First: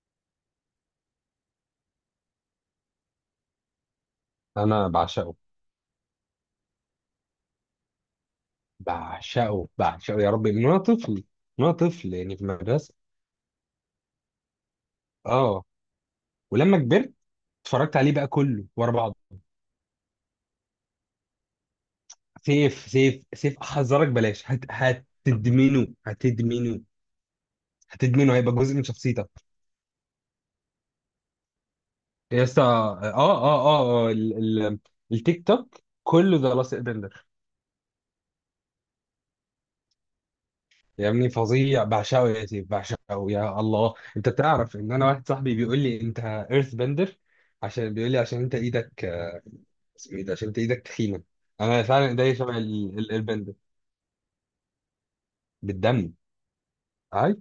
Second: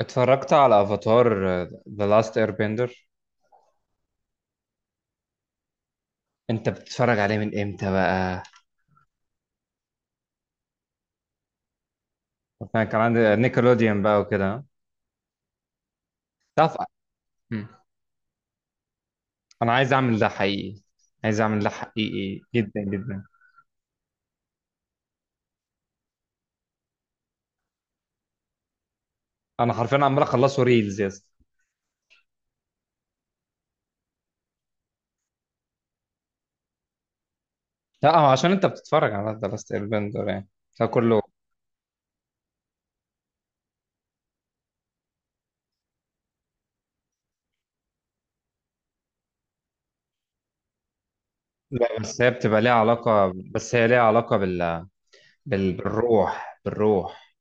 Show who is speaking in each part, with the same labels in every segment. Speaker 1: اتفرجت على افاتار ذا لاست اير بندر.
Speaker 2: انا بعشقه،
Speaker 1: انت بتتفرج عليه من امتى بقى؟
Speaker 2: بعشقه يا ربي من وانا طفل، من وانا طفل يعني في
Speaker 1: انا
Speaker 2: المدرسه.
Speaker 1: كان عندي نيكلوديان بقى وكده.
Speaker 2: اه،
Speaker 1: تعرف.
Speaker 2: ولما كبرت
Speaker 1: مم.
Speaker 2: اتفرجت عليه بقى كله ورا بعض.
Speaker 1: انا عايز اعمل ده حقيقي. عايز اعمل ده حقيقي جدا
Speaker 2: سيف سيف
Speaker 1: جدا.
Speaker 2: سيف احذرك بلاش، هت هتدمنه هتدمنه هتدمنه هيبقى جزء من شخصيتك.
Speaker 1: انا حرفيا عمال اخلصه ريلز يا اسطى.
Speaker 2: يا اسطى، اه التيك توك كله ده لاصق بندر.
Speaker 1: لا، هو عشان انت بتتفرج على ذا لاست اير بندر يعني،
Speaker 2: يا
Speaker 1: فكله.
Speaker 2: ابني فظيع، بعشقه يا سيف بعشقه، يا الله انت تعرف ان انا واحد صاحبي بيقول لي انت ايرث بندر. عشان بيقول لي عشان انت ايدك، اسمه ايه ده، عشان انت ايدك تخينه. انا
Speaker 1: لا
Speaker 2: فعلا
Speaker 1: بس هي
Speaker 2: ايديا شبه
Speaker 1: بتبقى ليها علاقه،
Speaker 2: البند.
Speaker 1: بس هي ليها علاقه
Speaker 2: بالدم.
Speaker 1: بالروح بالروح.
Speaker 2: عارف،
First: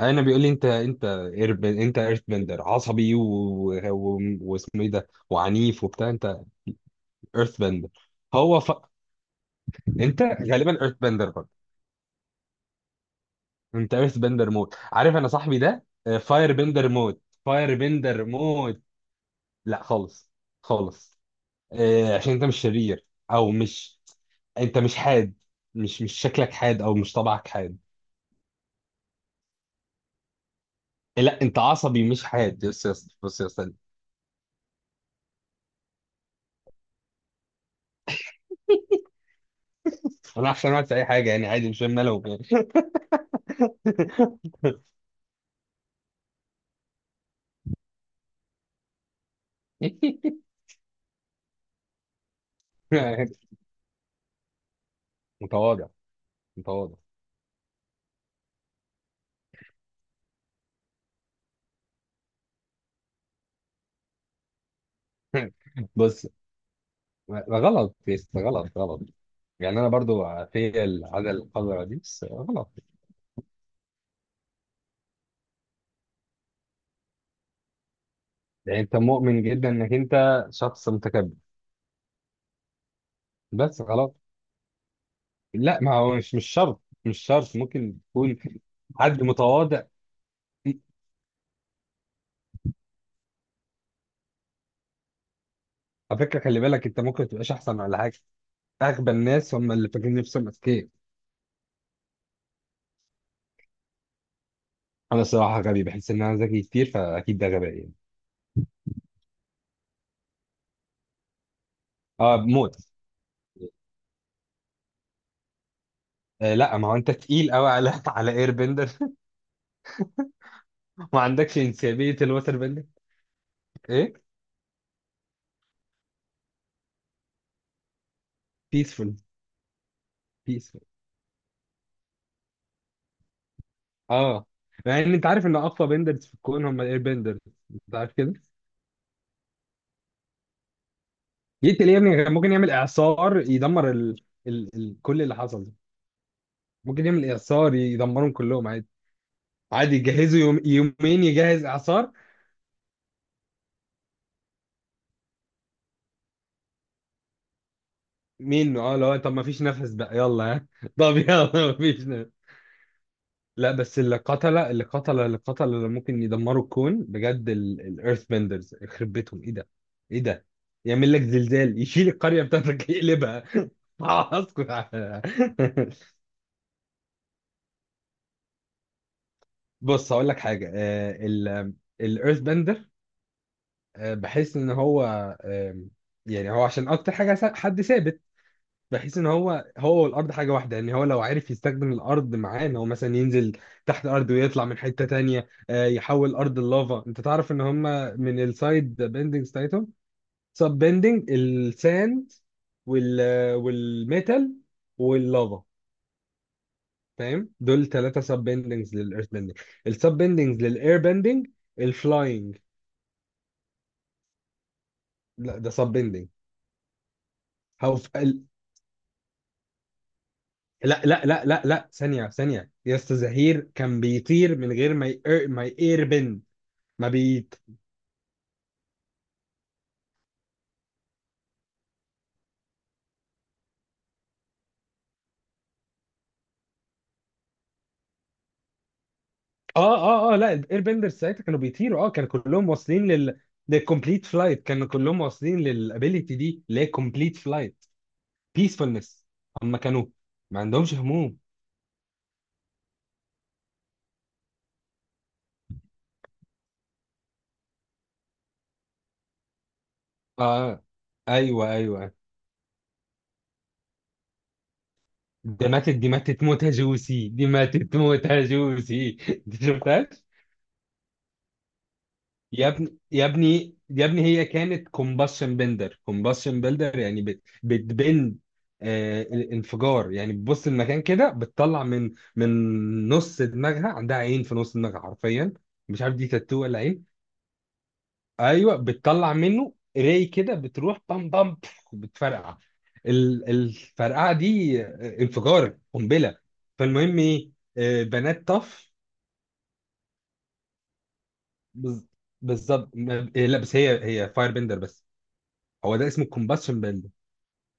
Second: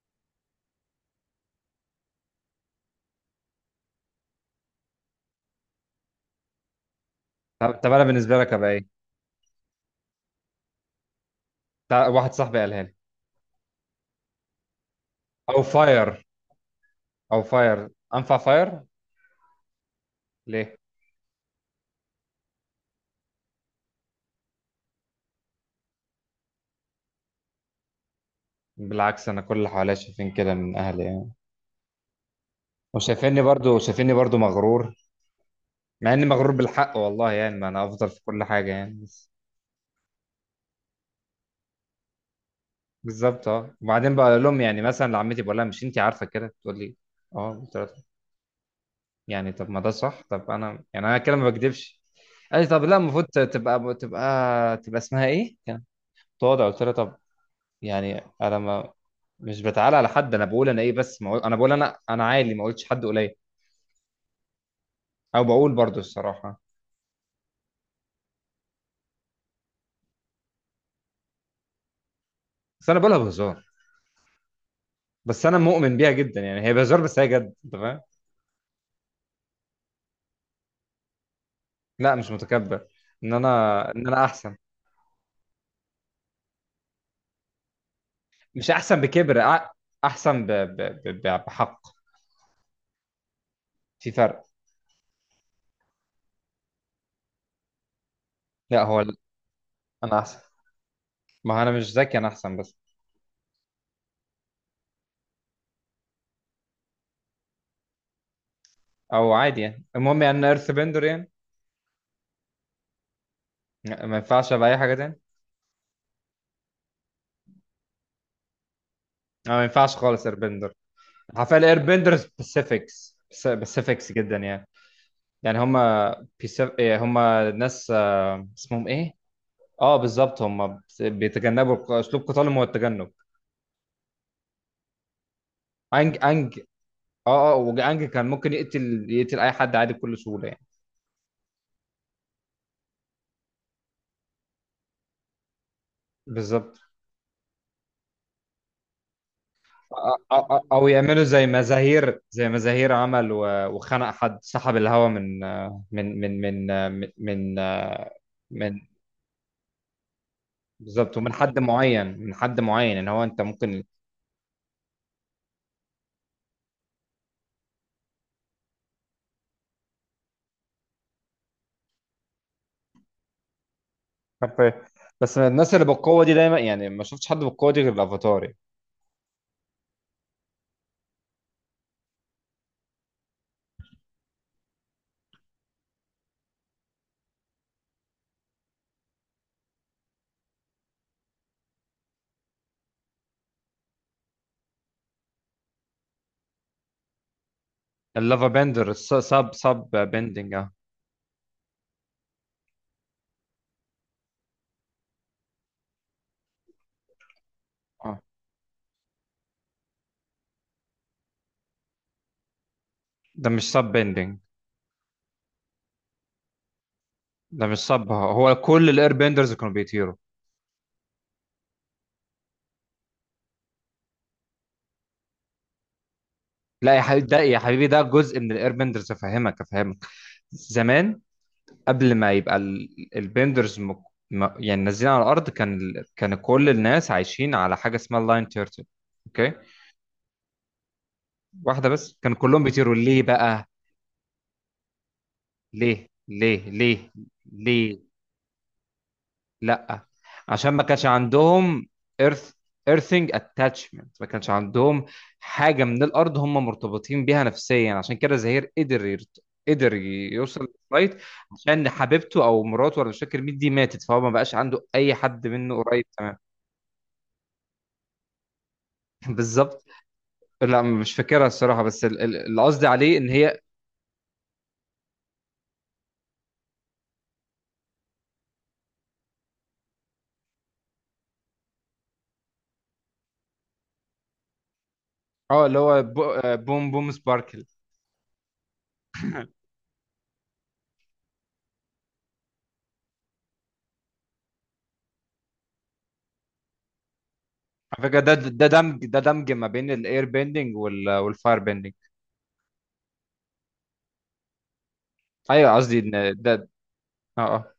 Speaker 2: انا بيقول لي انت ايرث بندر، عصبي و- و- واسمه ايه ده، وعنيف وبتاع انت. ايرث
Speaker 1: طب
Speaker 2: بندر.
Speaker 1: طب انا بالنسبه لك
Speaker 2: هو
Speaker 1: ابقى
Speaker 2: ف...
Speaker 1: ايه؟
Speaker 2: انت غالبا ايرث بندر برضه.
Speaker 1: واحد صاحبي قالها لي.
Speaker 2: انت ايرث بندر موت، عارف انا صاحبي
Speaker 1: او
Speaker 2: ده.
Speaker 1: فاير.
Speaker 2: فاير بندر موت،
Speaker 1: او
Speaker 2: فاير
Speaker 1: فاير.
Speaker 2: بندر
Speaker 1: انفع فاير.
Speaker 2: موت. لا خالص،
Speaker 1: ليه؟
Speaker 2: خالص. آه، عشان انت مش شرير او مش، انت مش حاد، مش شكلك حاد او مش طبعك حاد.
Speaker 1: بالعكس انا كل اللي حواليا شايفين كده من اهلي يعني.
Speaker 2: لا انت عصبي مش حاد. بص يا اسطى، بص
Speaker 1: وشايفيني
Speaker 2: يا اسطى، ما
Speaker 1: برضو شايفيني برضو مغرور. مع اني مغرور بالحق والله، يعني ما انا افضل في كل حاجه يعني بس.
Speaker 2: تفرحش، انا في اي حاجه يعني عادي، مش فاهم مالهم.
Speaker 1: بالظبط، اه، وبعدين بقول لهم يعني مثلا لعمتي بقول لها مش انت عارفه كده تقول لي. اه، قلت لها يعني طب ما ده صح، طب انا يعني انا كده ما بكذبش. قالت لي طب لا المفروض
Speaker 2: يعني
Speaker 1: تبقى تبقى اسمها ايه كانت
Speaker 2: متواضع.
Speaker 1: تقعد. قلت لها
Speaker 2: متواضع.
Speaker 1: طب. يعني انا ما مش بتعالى على حد، انا بقول انا ايه، بس ما أقول- انا بقول انا عالي، ما قلتش حد قليل. او بقول برضو
Speaker 2: بص،
Speaker 1: الصراحه.
Speaker 2: ما غلط يا اسطى، غلط غلط. يعني انا برضو في العاده القذره دي، بس غلط.
Speaker 1: بس انا بقولها بهزار، بس انا مؤمن بيها جدا يعني هي بهزار بس هي جد، انت فاهم.
Speaker 2: يعني انت مؤمن جدا انك انت شخص متكبر.
Speaker 1: لا مش متكبر. ان انا
Speaker 2: بس
Speaker 1: ان
Speaker 2: غلط.
Speaker 1: انا احسن.
Speaker 2: لا ما هو مش شرط، مش شرط، ممكن تكون
Speaker 1: مش احسن
Speaker 2: حد
Speaker 1: بكبر
Speaker 2: متواضع.
Speaker 1: احسن بحق. في فرق.
Speaker 2: على فكره خلي بالك، انت ممكن تبقاش احسن ولا حاجه.
Speaker 1: لا هو
Speaker 2: اغبى الناس هم اللي فاكرين
Speaker 1: انا احسن.
Speaker 2: نفسهم اذكياء.
Speaker 1: ما هو انا مش ذكي، انا احسن بس.
Speaker 2: انا الصراحه غبي، بحس ان انا ذكي كتير، فاكيد ده غباء يعني.
Speaker 1: او عادي يعني المهم يعني انا ايرث بندر يعني.
Speaker 2: اه موت.
Speaker 1: لا، ما ينفعش ابقى اي حاجه تاني.
Speaker 2: آه لا، ما هو انت تقيل قوي على على اير بندر.
Speaker 1: أنا ما ينفعش خالص اير بندر.
Speaker 2: ما
Speaker 1: عارفين
Speaker 2: عندكش
Speaker 1: الاير
Speaker 2: انسيابيه
Speaker 1: بندر
Speaker 2: الوتر بندر.
Speaker 1: سبيسيفيكس سبيسيفيكس
Speaker 2: ايه؟
Speaker 1: جدا يعني. يعني هم ناس، اسمهم ايه؟
Speaker 2: بيسفول.
Speaker 1: اه، بالظبط، هم
Speaker 2: بيسفول.
Speaker 1: بيتجنبوا اسلوب قتالهم هو التجنب.
Speaker 2: اه. مع ان انت عارف ان اقوى
Speaker 1: أنج
Speaker 2: بندرز في
Speaker 1: أنج.
Speaker 2: الكون هم الاير بندرز.
Speaker 1: اه اه
Speaker 2: انت
Speaker 1: وجانج
Speaker 2: عارف
Speaker 1: كان
Speaker 2: كده.
Speaker 1: ممكن يقتل اي حد عادي بكل سهوله يعني.
Speaker 2: يقتل يا ابني، كان ممكن يعمل اعصار يدمر كل اللي حصل ده.
Speaker 1: بالظبط.
Speaker 2: ممكن يعمل اعصار يدمرهم كلهم عادي. عادي يجهزوا
Speaker 1: او
Speaker 2: يومين
Speaker 1: يعملوا زي
Speaker 2: يجهز اعصار
Speaker 1: مزاهير، عمل وخنق حد، سحب الهوا من.
Speaker 2: منه. اه، لو طب ما فيش نفس بقى، يلا ها
Speaker 1: بالظبط،
Speaker 2: طب
Speaker 1: ومن
Speaker 2: يلا
Speaker 1: حد
Speaker 2: ما فيش.
Speaker 1: معين ان هو انت
Speaker 2: لا
Speaker 1: ممكن.
Speaker 2: بس اللي اللي ممكن يدمروا الكون بجد الايرث بندرز. يخرب بيتهم، ايه ده، ايه ده. يعمل لك زلزال يشيل القريه بتاعتك يقلبها. اسكت.
Speaker 1: حرفيا. بس الناس اللي بالقوه دي دايما، يعني ما شفتش حد بالقوه دي غير الافاتار يعني.
Speaker 2: بص هقول لك حاجه. الايرث بندر بحس ان هو، آه، يعني هو عشان اكتر حاجه حد ثابت، بحيث ان هو، هو والارض حاجه واحده. يعني هو لو عرف يستخدم الارض معاه ان هو مثلا ينزل تحت الارض ويطلع من حته تانية، آه، يحول ارض اللافا. انت تعرف ان هم من
Speaker 1: اللافا بندر
Speaker 2: السايد
Speaker 1: سب
Speaker 2: بيندنج
Speaker 1: سب
Speaker 2: بتاعتهم
Speaker 1: بندنج اه.
Speaker 2: سب بيندنج الساند، وال والميتال واللافا. فاهم؟ دول
Speaker 1: آه.
Speaker 2: ثلاثه سب بيندنجز للايرث بيندنج. السب بيندنجز للاير بيندنج الفلاينج.
Speaker 1: ده مش سب بندنج.
Speaker 2: لا ده سب بيندنج.
Speaker 1: ده مش
Speaker 2: هو في
Speaker 1: سب،
Speaker 2: ال-
Speaker 1: هو كل الاير بندرز كانوا بيطيروا.
Speaker 2: لا ثانيه ثانيه يا استاذ زهير، كان بيطير من غير ما ما يير بند.
Speaker 1: لا يا حبيبي، ده
Speaker 2: مبيت.
Speaker 1: يا حبيبي ده جزء من الايربندرز، افهمك افهمك. زمان قبل ما يبقى البندرز يعني نازلين على الارض، كان كل الناس عايشين على حاجه اسمها اللاين تيرتل. اوكي.
Speaker 2: اه لا، الاير بندرز ساعتها كانوا
Speaker 1: واحده
Speaker 2: بيطيروا، اه
Speaker 1: بس،
Speaker 2: كانوا
Speaker 1: كان كلهم
Speaker 2: كلهم
Speaker 1: بيطيروا
Speaker 2: واصلين
Speaker 1: ليه
Speaker 2: لل،
Speaker 1: بقى؟
Speaker 2: للكومبليت فلايت، كانوا كلهم واصلين
Speaker 1: ليه
Speaker 2: للابيليتي دي
Speaker 1: ليه
Speaker 2: اللي هي
Speaker 1: ليه؟
Speaker 2: كومبليت فلايت.
Speaker 1: ليه؟
Speaker 2: بيسفولنس. هم
Speaker 1: لا
Speaker 2: كانوا ما
Speaker 1: عشان ما
Speaker 2: عندهمش
Speaker 1: كانش
Speaker 2: هموم.
Speaker 1: عندهم ايرث ايرثنج اتاتشمنت، ما كانش عندهم حاجه من الارض هم مرتبطين بيها نفسيا، عشان كده زهير قدر يوصل
Speaker 2: اه
Speaker 1: للفايت.
Speaker 2: ايوه ايوه،
Speaker 1: عشان
Speaker 2: أيوة.
Speaker 1: حبيبته او مراته ولا مش فاكر مين دي ماتت، فهو ما بقاش عنده اي حد
Speaker 2: دي
Speaker 1: منه
Speaker 2: ماتت،
Speaker 1: قريب،
Speaker 2: دي
Speaker 1: تمام.
Speaker 2: ماتت موتة جوسي، دي ماتت موتة جوسي. دي
Speaker 1: بالظبط.
Speaker 2: شفتهاش؟
Speaker 1: لا مش فاكرها الصراحه، بس اللي
Speaker 2: يا
Speaker 1: قصدي
Speaker 2: ابني
Speaker 1: عليه
Speaker 2: يا
Speaker 1: ان هي.
Speaker 2: ابني يا ابني، هي كانت كومباشن بندر، كومباشن بندر، يعني بتبند، آه الانفجار. يعني بتبص المكان كده بتطلع من، من نص دماغها، عندها عين في نص دماغها حرفيا.
Speaker 1: اه، اللي هو
Speaker 2: مش عارف دي تاتو ولا
Speaker 1: بوم
Speaker 2: عين.
Speaker 1: بوم سباركل.
Speaker 2: ايوه، بتطلع منه راي كده، بتروح بام بام بف، بتفرقع. الفرقعه دي آه، انفجار قنبله. فالمهم ايه، آه،
Speaker 1: على فكره، ده
Speaker 2: بنات
Speaker 1: ده
Speaker 2: طف.
Speaker 1: دمج، ما بين الاير بيندنج والفاير بيندنج.
Speaker 2: بز- بالظبط، لا بس هي، هي فاير بندر بس.
Speaker 1: ايوه
Speaker 2: هو
Speaker 1: قصدي
Speaker 2: ده اسمه
Speaker 1: ان ده.
Speaker 2: الكومباشن بيل.
Speaker 1: اه.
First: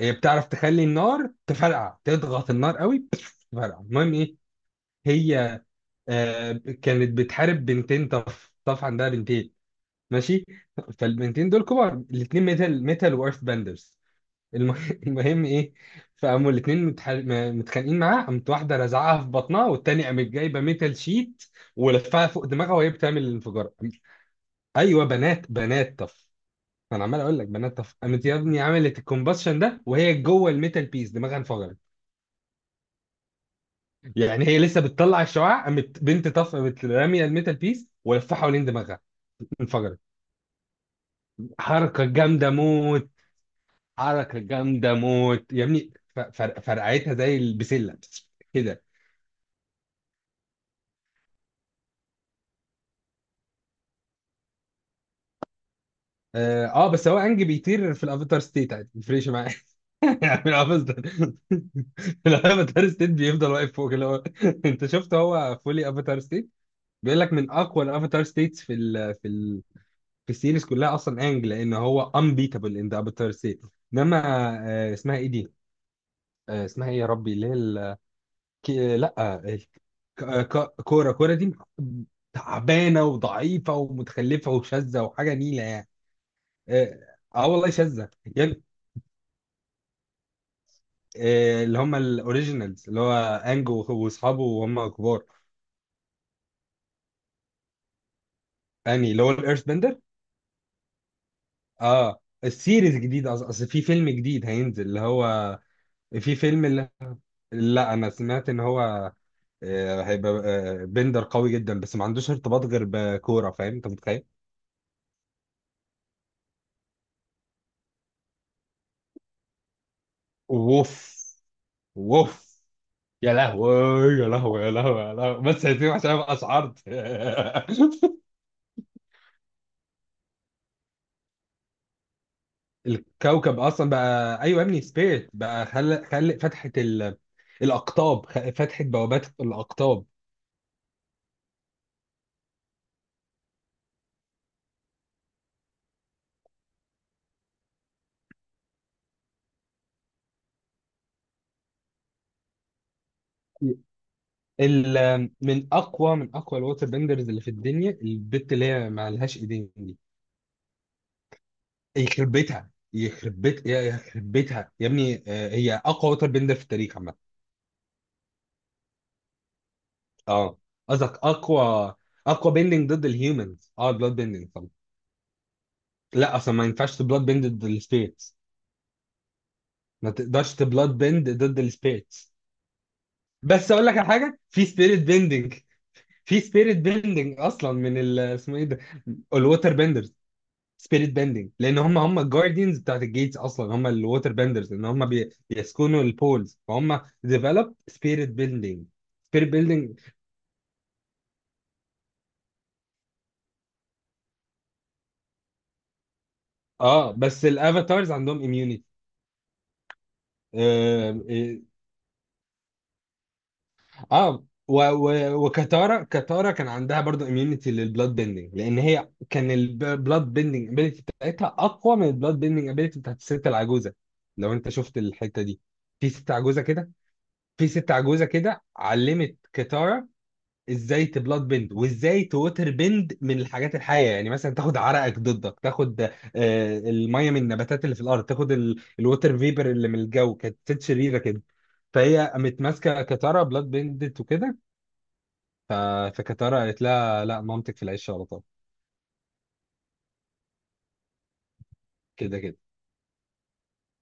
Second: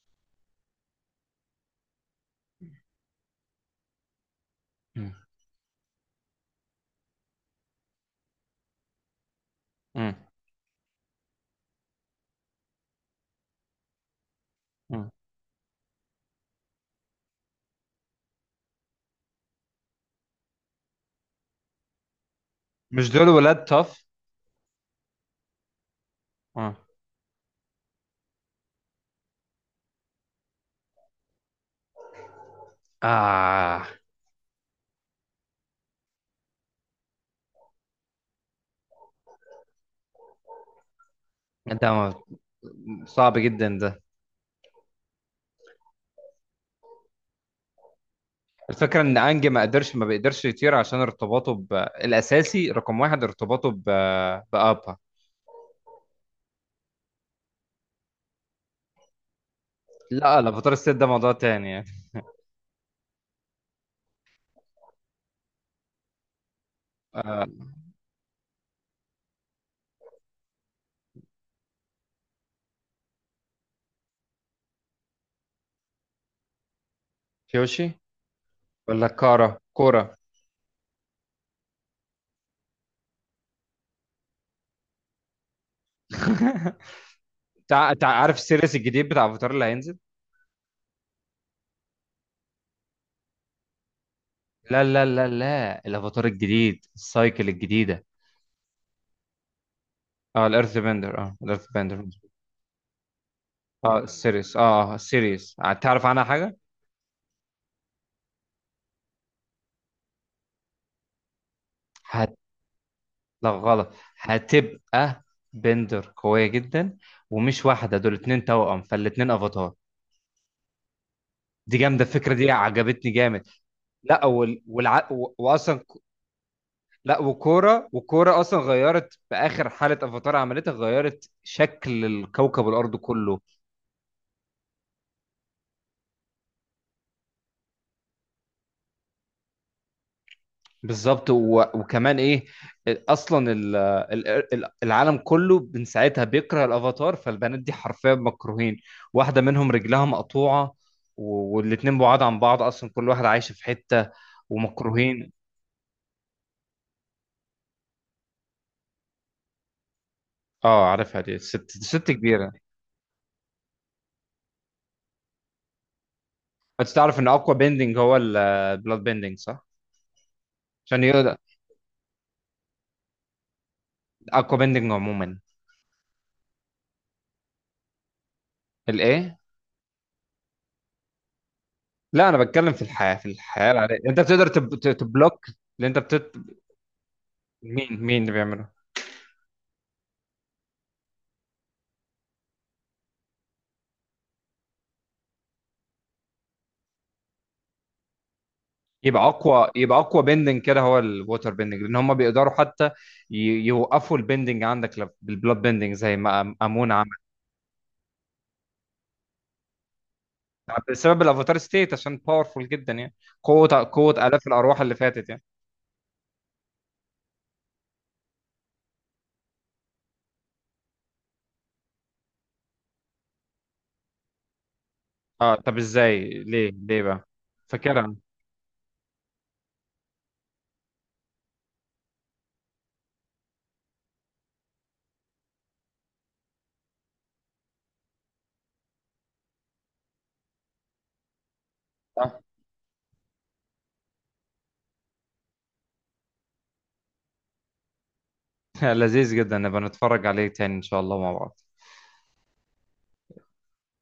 Speaker 2: هي بتعرف تخلي النار تفرقع، تضغط النار قوي تفرقع. المهم ايه،
Speaker 1: اه.
Speaker 2: هي، آه، كانت بتحارب بنتين طف، طف عندها بنتين.
Speaker 1: مم.
Speaker 2: ماشي. فالبنتين دول كبار، الاثنين ميتال، ميتال وايرث بندرز. الم-
Speaker 1: مم.
Speaker 2: المهم ايه، فقاموا الاثنين متخانقين معاه، قامت واحده رزعها في بطنها، والتانيه قامت جايبه ميتال شيت ولفها فوق دماغها وهي
Speaker 1: مش
Speaker 2: بتعمل
Speaker 1: دول ولاد
Speaker 2: الانفجار.
Speaker 1: تاف؟
Speaker 2: ايوه بنات، بنات طف.
Speaker 1: اه.
Speaker 2: انا عمال اقول لك بنات طف. قامت يا ابني عملت الكومباشن ده وهي جوه الميتال، بيس دماغها انفجرت.
Speaker 1: اه.
Speaker 2: يعني هي لسه بتطلع الشعاع، قامت بنت طف قامت راميه الميتال بيس ولفها حوالين دماغها انفجرت.
Speaker 1: ده
Speaker 2: حركه
Speaker 1: ما-
Speaker 2: جامده موت.
Speaker 1: صعب جدا ده.
Speaker 2: حركه جامده موت يا ابني، فرقعتها زي البسله كده.
Speaker 1: الفكره ان انج ما قدرش، ما بيقدرش يطير عشان ارتباطه الاساسي رقم واحد، ارتباطه بابا.
Speaker 2: اه آه، بس هو انج بيطير في الافاتار ستيت عادي، ما يفرقش معايا.
Speaker 1: لا
Speaker 2: في
Speaker 1: لا، فطار الست
Speaker 2: الافاتار
Speaker 1: ده موضوع تاني يعني.
Speaker 2: في الافاتار ستيت بيفضل واقف فوق اللي هو انت شفت هو فولي افاتار ستيت، بيقول لك من
Speaker 1: آه.
Speaker 2: اقوى الافاتار ستيتس في ال في السيريز كلها اصلا انج، لان هو انبيتابل ان ذا افاتار ستيت. انما، آه، اسمها ايه دي؟ آه، اسمها ايه يا ربي، اللي هي
Speaker 1: كيوشي
Speaker 2: كي-
Speaker 1: ولا
Speaker 2: لا آه،
Speaker 1: كارا كورا؟
Speaker 2: كوره. كوره دي تعبانه وضعيفه ومتخلفه وشاذه وحاجه نيله يعني. اه. آه والله شاذه.
Speaker 1: عارف
Speaker 2: يعني،
Speaker 1: السيريس الجديد بتاع افاتار اللي هينزل؟
Speaker 2: آه، اللي هم الاوريجينالز اللي هو انج واصحابه
Speaker 1: لا
Speaker 2: وهم
Speaker 1: لا
Speaker 2: كبار.
Speaker 1: لا لا، الافاتار الجديد السايكل الجديده.
Speaker 2: يعني اللي هو الايرث بندر.
Speaker 1: اه الارث بندر، اه الارث بندر.
Speaker 2: اه، السيريز جديد، أصل في
Speaker 1: اه
Speaker 2: فيلم جديد
Speaker 1: السيريس،
Speaker 2: هينزل
Speaker 1: اه
Speaker 2: اللي
Speaker 1: السيريس،
Speaker 2: هو،
Speaker 1: تعرف عنها
Speaker 2: في
Speaker 1: حاجه؟
Speaker 2: فيلم اللي... لا انا سمعت ان هو، آه، هيبقى، آه، بندر قوي جدا بس ما عندوش ارتباط غير
Speaker 1: لا
Speaker 2: بكوره. فاهم؟ انت
Speaker 1: غلط.
Speaker 2: متخيل؟
Speaker 1: هتبقى بندر قوية جدا، ومش واحدة، دول اتنين توأم فالاتنين افاتار.
Speaker 2: ووف.
Speaker 1: دي جامدة، الفكرة دي
Speaker 2: ووف.
Speaker 1: عجبتني
Speaker 2: يا
Speaker 1: جامد.
Speaker 2: لهوي
Speaker 1: لا.
Speaker 2: يا لهوي
Speaker 1: وال...
Speaker 2: يا لهوي
Speaker 1: والع...
Speaker 2: يا
Speaker 1: و...
Speaker 2: لهوي، بس
Speaker 1: واصلا
Speaker 2: هسيبه
Speaker 1: ك-
Speaker 2: عشان ابقى اشعرت
Speaker 1: لا وكورة اصلا غيرت في اخر حالة افاتار عملتها، غيرت شكل الكوكب الارض كله.
Speaker 2: الكوكب اصلا بقى، ايوه يا ابني، سبيريت بقى خلق، خلق فتحه الاقطاب، فتحه بوابات الاقطاب.
Speaker 1: بالظبط، وكمان ايه، اصلا العالم كله من ساعتها بيكره الافاتار، فالبنات دي حرفيا مكروهين. واحده منهم رجلها مقطوعه. والاتنين بعاد عن بعض اصلا، كل واحد عايش في حته ومكروهين.
Speaker 2: من اقوى، من اقوى الووتر بندرز اللي في الدنيا، البت اللي هي ما لهاش ايدين دي.
Speaker 1: اه، عارفها دي، ست
Speaker 2: يخرب
Speaker 1: كبيره.
Speaker 2: بيتها، يخرب بيتها يا ابني، آه، هي اقوى ووتر بيندر في
Speaker 1: انت
Speaker 2: التاريخ عامه.
Speaker 1: تعرف ان اقوى بيندنج هو البلاد بيندنج صح؟
Speaker 2: اه.
Speaker 1: عشان
Speaker 2: قصدك
Speaker 1: يقدر.
Speaker 2: اقوى، اقوى بيندنج ضد الهيومنز، اه بلاد بيندنج
Speaker 1: اقوى
Speaker 2: طبعا.
Speaker 1: بيندنج عموما.
Speaker 2: لا اصلا ما ينفعش تبلاد بيند ضد السبيريتس.
Speaker 1: الايه؟
Speaker 2: ما تقدرش تبلاد بيند ضد
Speaker 1: لا
Speaker 2: السبيريتس.
Speaker 1: انا بتكلم في الحياه،
Speaker 2: بس اقول
Speaker 1: العاديه
Speaker 2: لك على
Speaker 1: انت
Speaker 2: حاجه
Speaker 1: بتقدر
Speaker 2: في سبيريت
Speaker 1: تبلوك.
Speaker 2: بيندنج.
Speaker 1: اللي انت بتت.
Speaker 2: في سبيريت بيندنج اصلا من
Speaker 1: مين
Speaker 2: ال،
Speaker 1: مين اللي
Speaker 2: اسمه ايه
Speaker 1: بيعمله؟
Speaker 2: ده، الووتر بيندرز. سبيريت بندنج، لان هم الجارديانز بتاعت الجيتس اصلا هم الووتر بندرز، ان هم بيسكنوا البولز، فهم ديفلوب سبيريت بندنج. سبيريت
Speaker 1: يبقى
Speaker 2: بندنج.
Speaker 1: اقوى بندنج كده هو الووتر بندنج، لان هم بيقدروا حتى ي- يوقفوا البندنج عندك بالبلاد بندنج زي ما امون عمل.
Speaker 2: اه بس الافاتارز عندهم اميونيتي. اه,
Speaker 1: بسبب الافاتار
Speaker 2: آه.
Speaker 1: ستيت عشان باورفول جدا يعني. قوه
Speaker 2: آه،
Speaker 1: الاف الارواح
Speaker 2: و
Speaker 1: اللي فاتت يعني.
Speaker 2: و وكتارا، كتارا كان عندها برضو اميونيتي للبلاد بيندنج، لان هي كان البلاد بيندنج ابيليتي بتاعتها اقوى من البلاد بيندنج ابيليتي بتاعت الست العجوزه. لو انت شفت الحته
Speaker 1: اه،
Speaker 2: دي،
Speaker 1: طب
Speaker 2: في
Speaker 1: ازاي؟
Speaker 2: ست عجوزه
Speaker 1: ليه
Speaker 2: كده،
Speaker 1: ليه بقى؟
Speaker 2: في ست
Speaker 1: فاكرها.
Speaker 2: عجوزه كده علمت كتارا ازاي تبلاد بند وازاي توتر بند من الحاجات الحيه. يعني مثلا تاخد عرقك ضدك، تاخد آه، الميه من النباتات اللي في الارض، تاخد الوتر فيبر اللي من الجو. كانت ست شريره كده، فهي
Speaker 1: آه.
Speaker 2: قامت ماسكه كتاره بلاد بندت وكده. ف- فكتاره قالت لها لا مامتك في العيش على طول.
Speaker 1: لذيذ جدا، نبقى نتفرج عليه تاني ان شاء الله مع بعض.
Speaker 2: كده كده.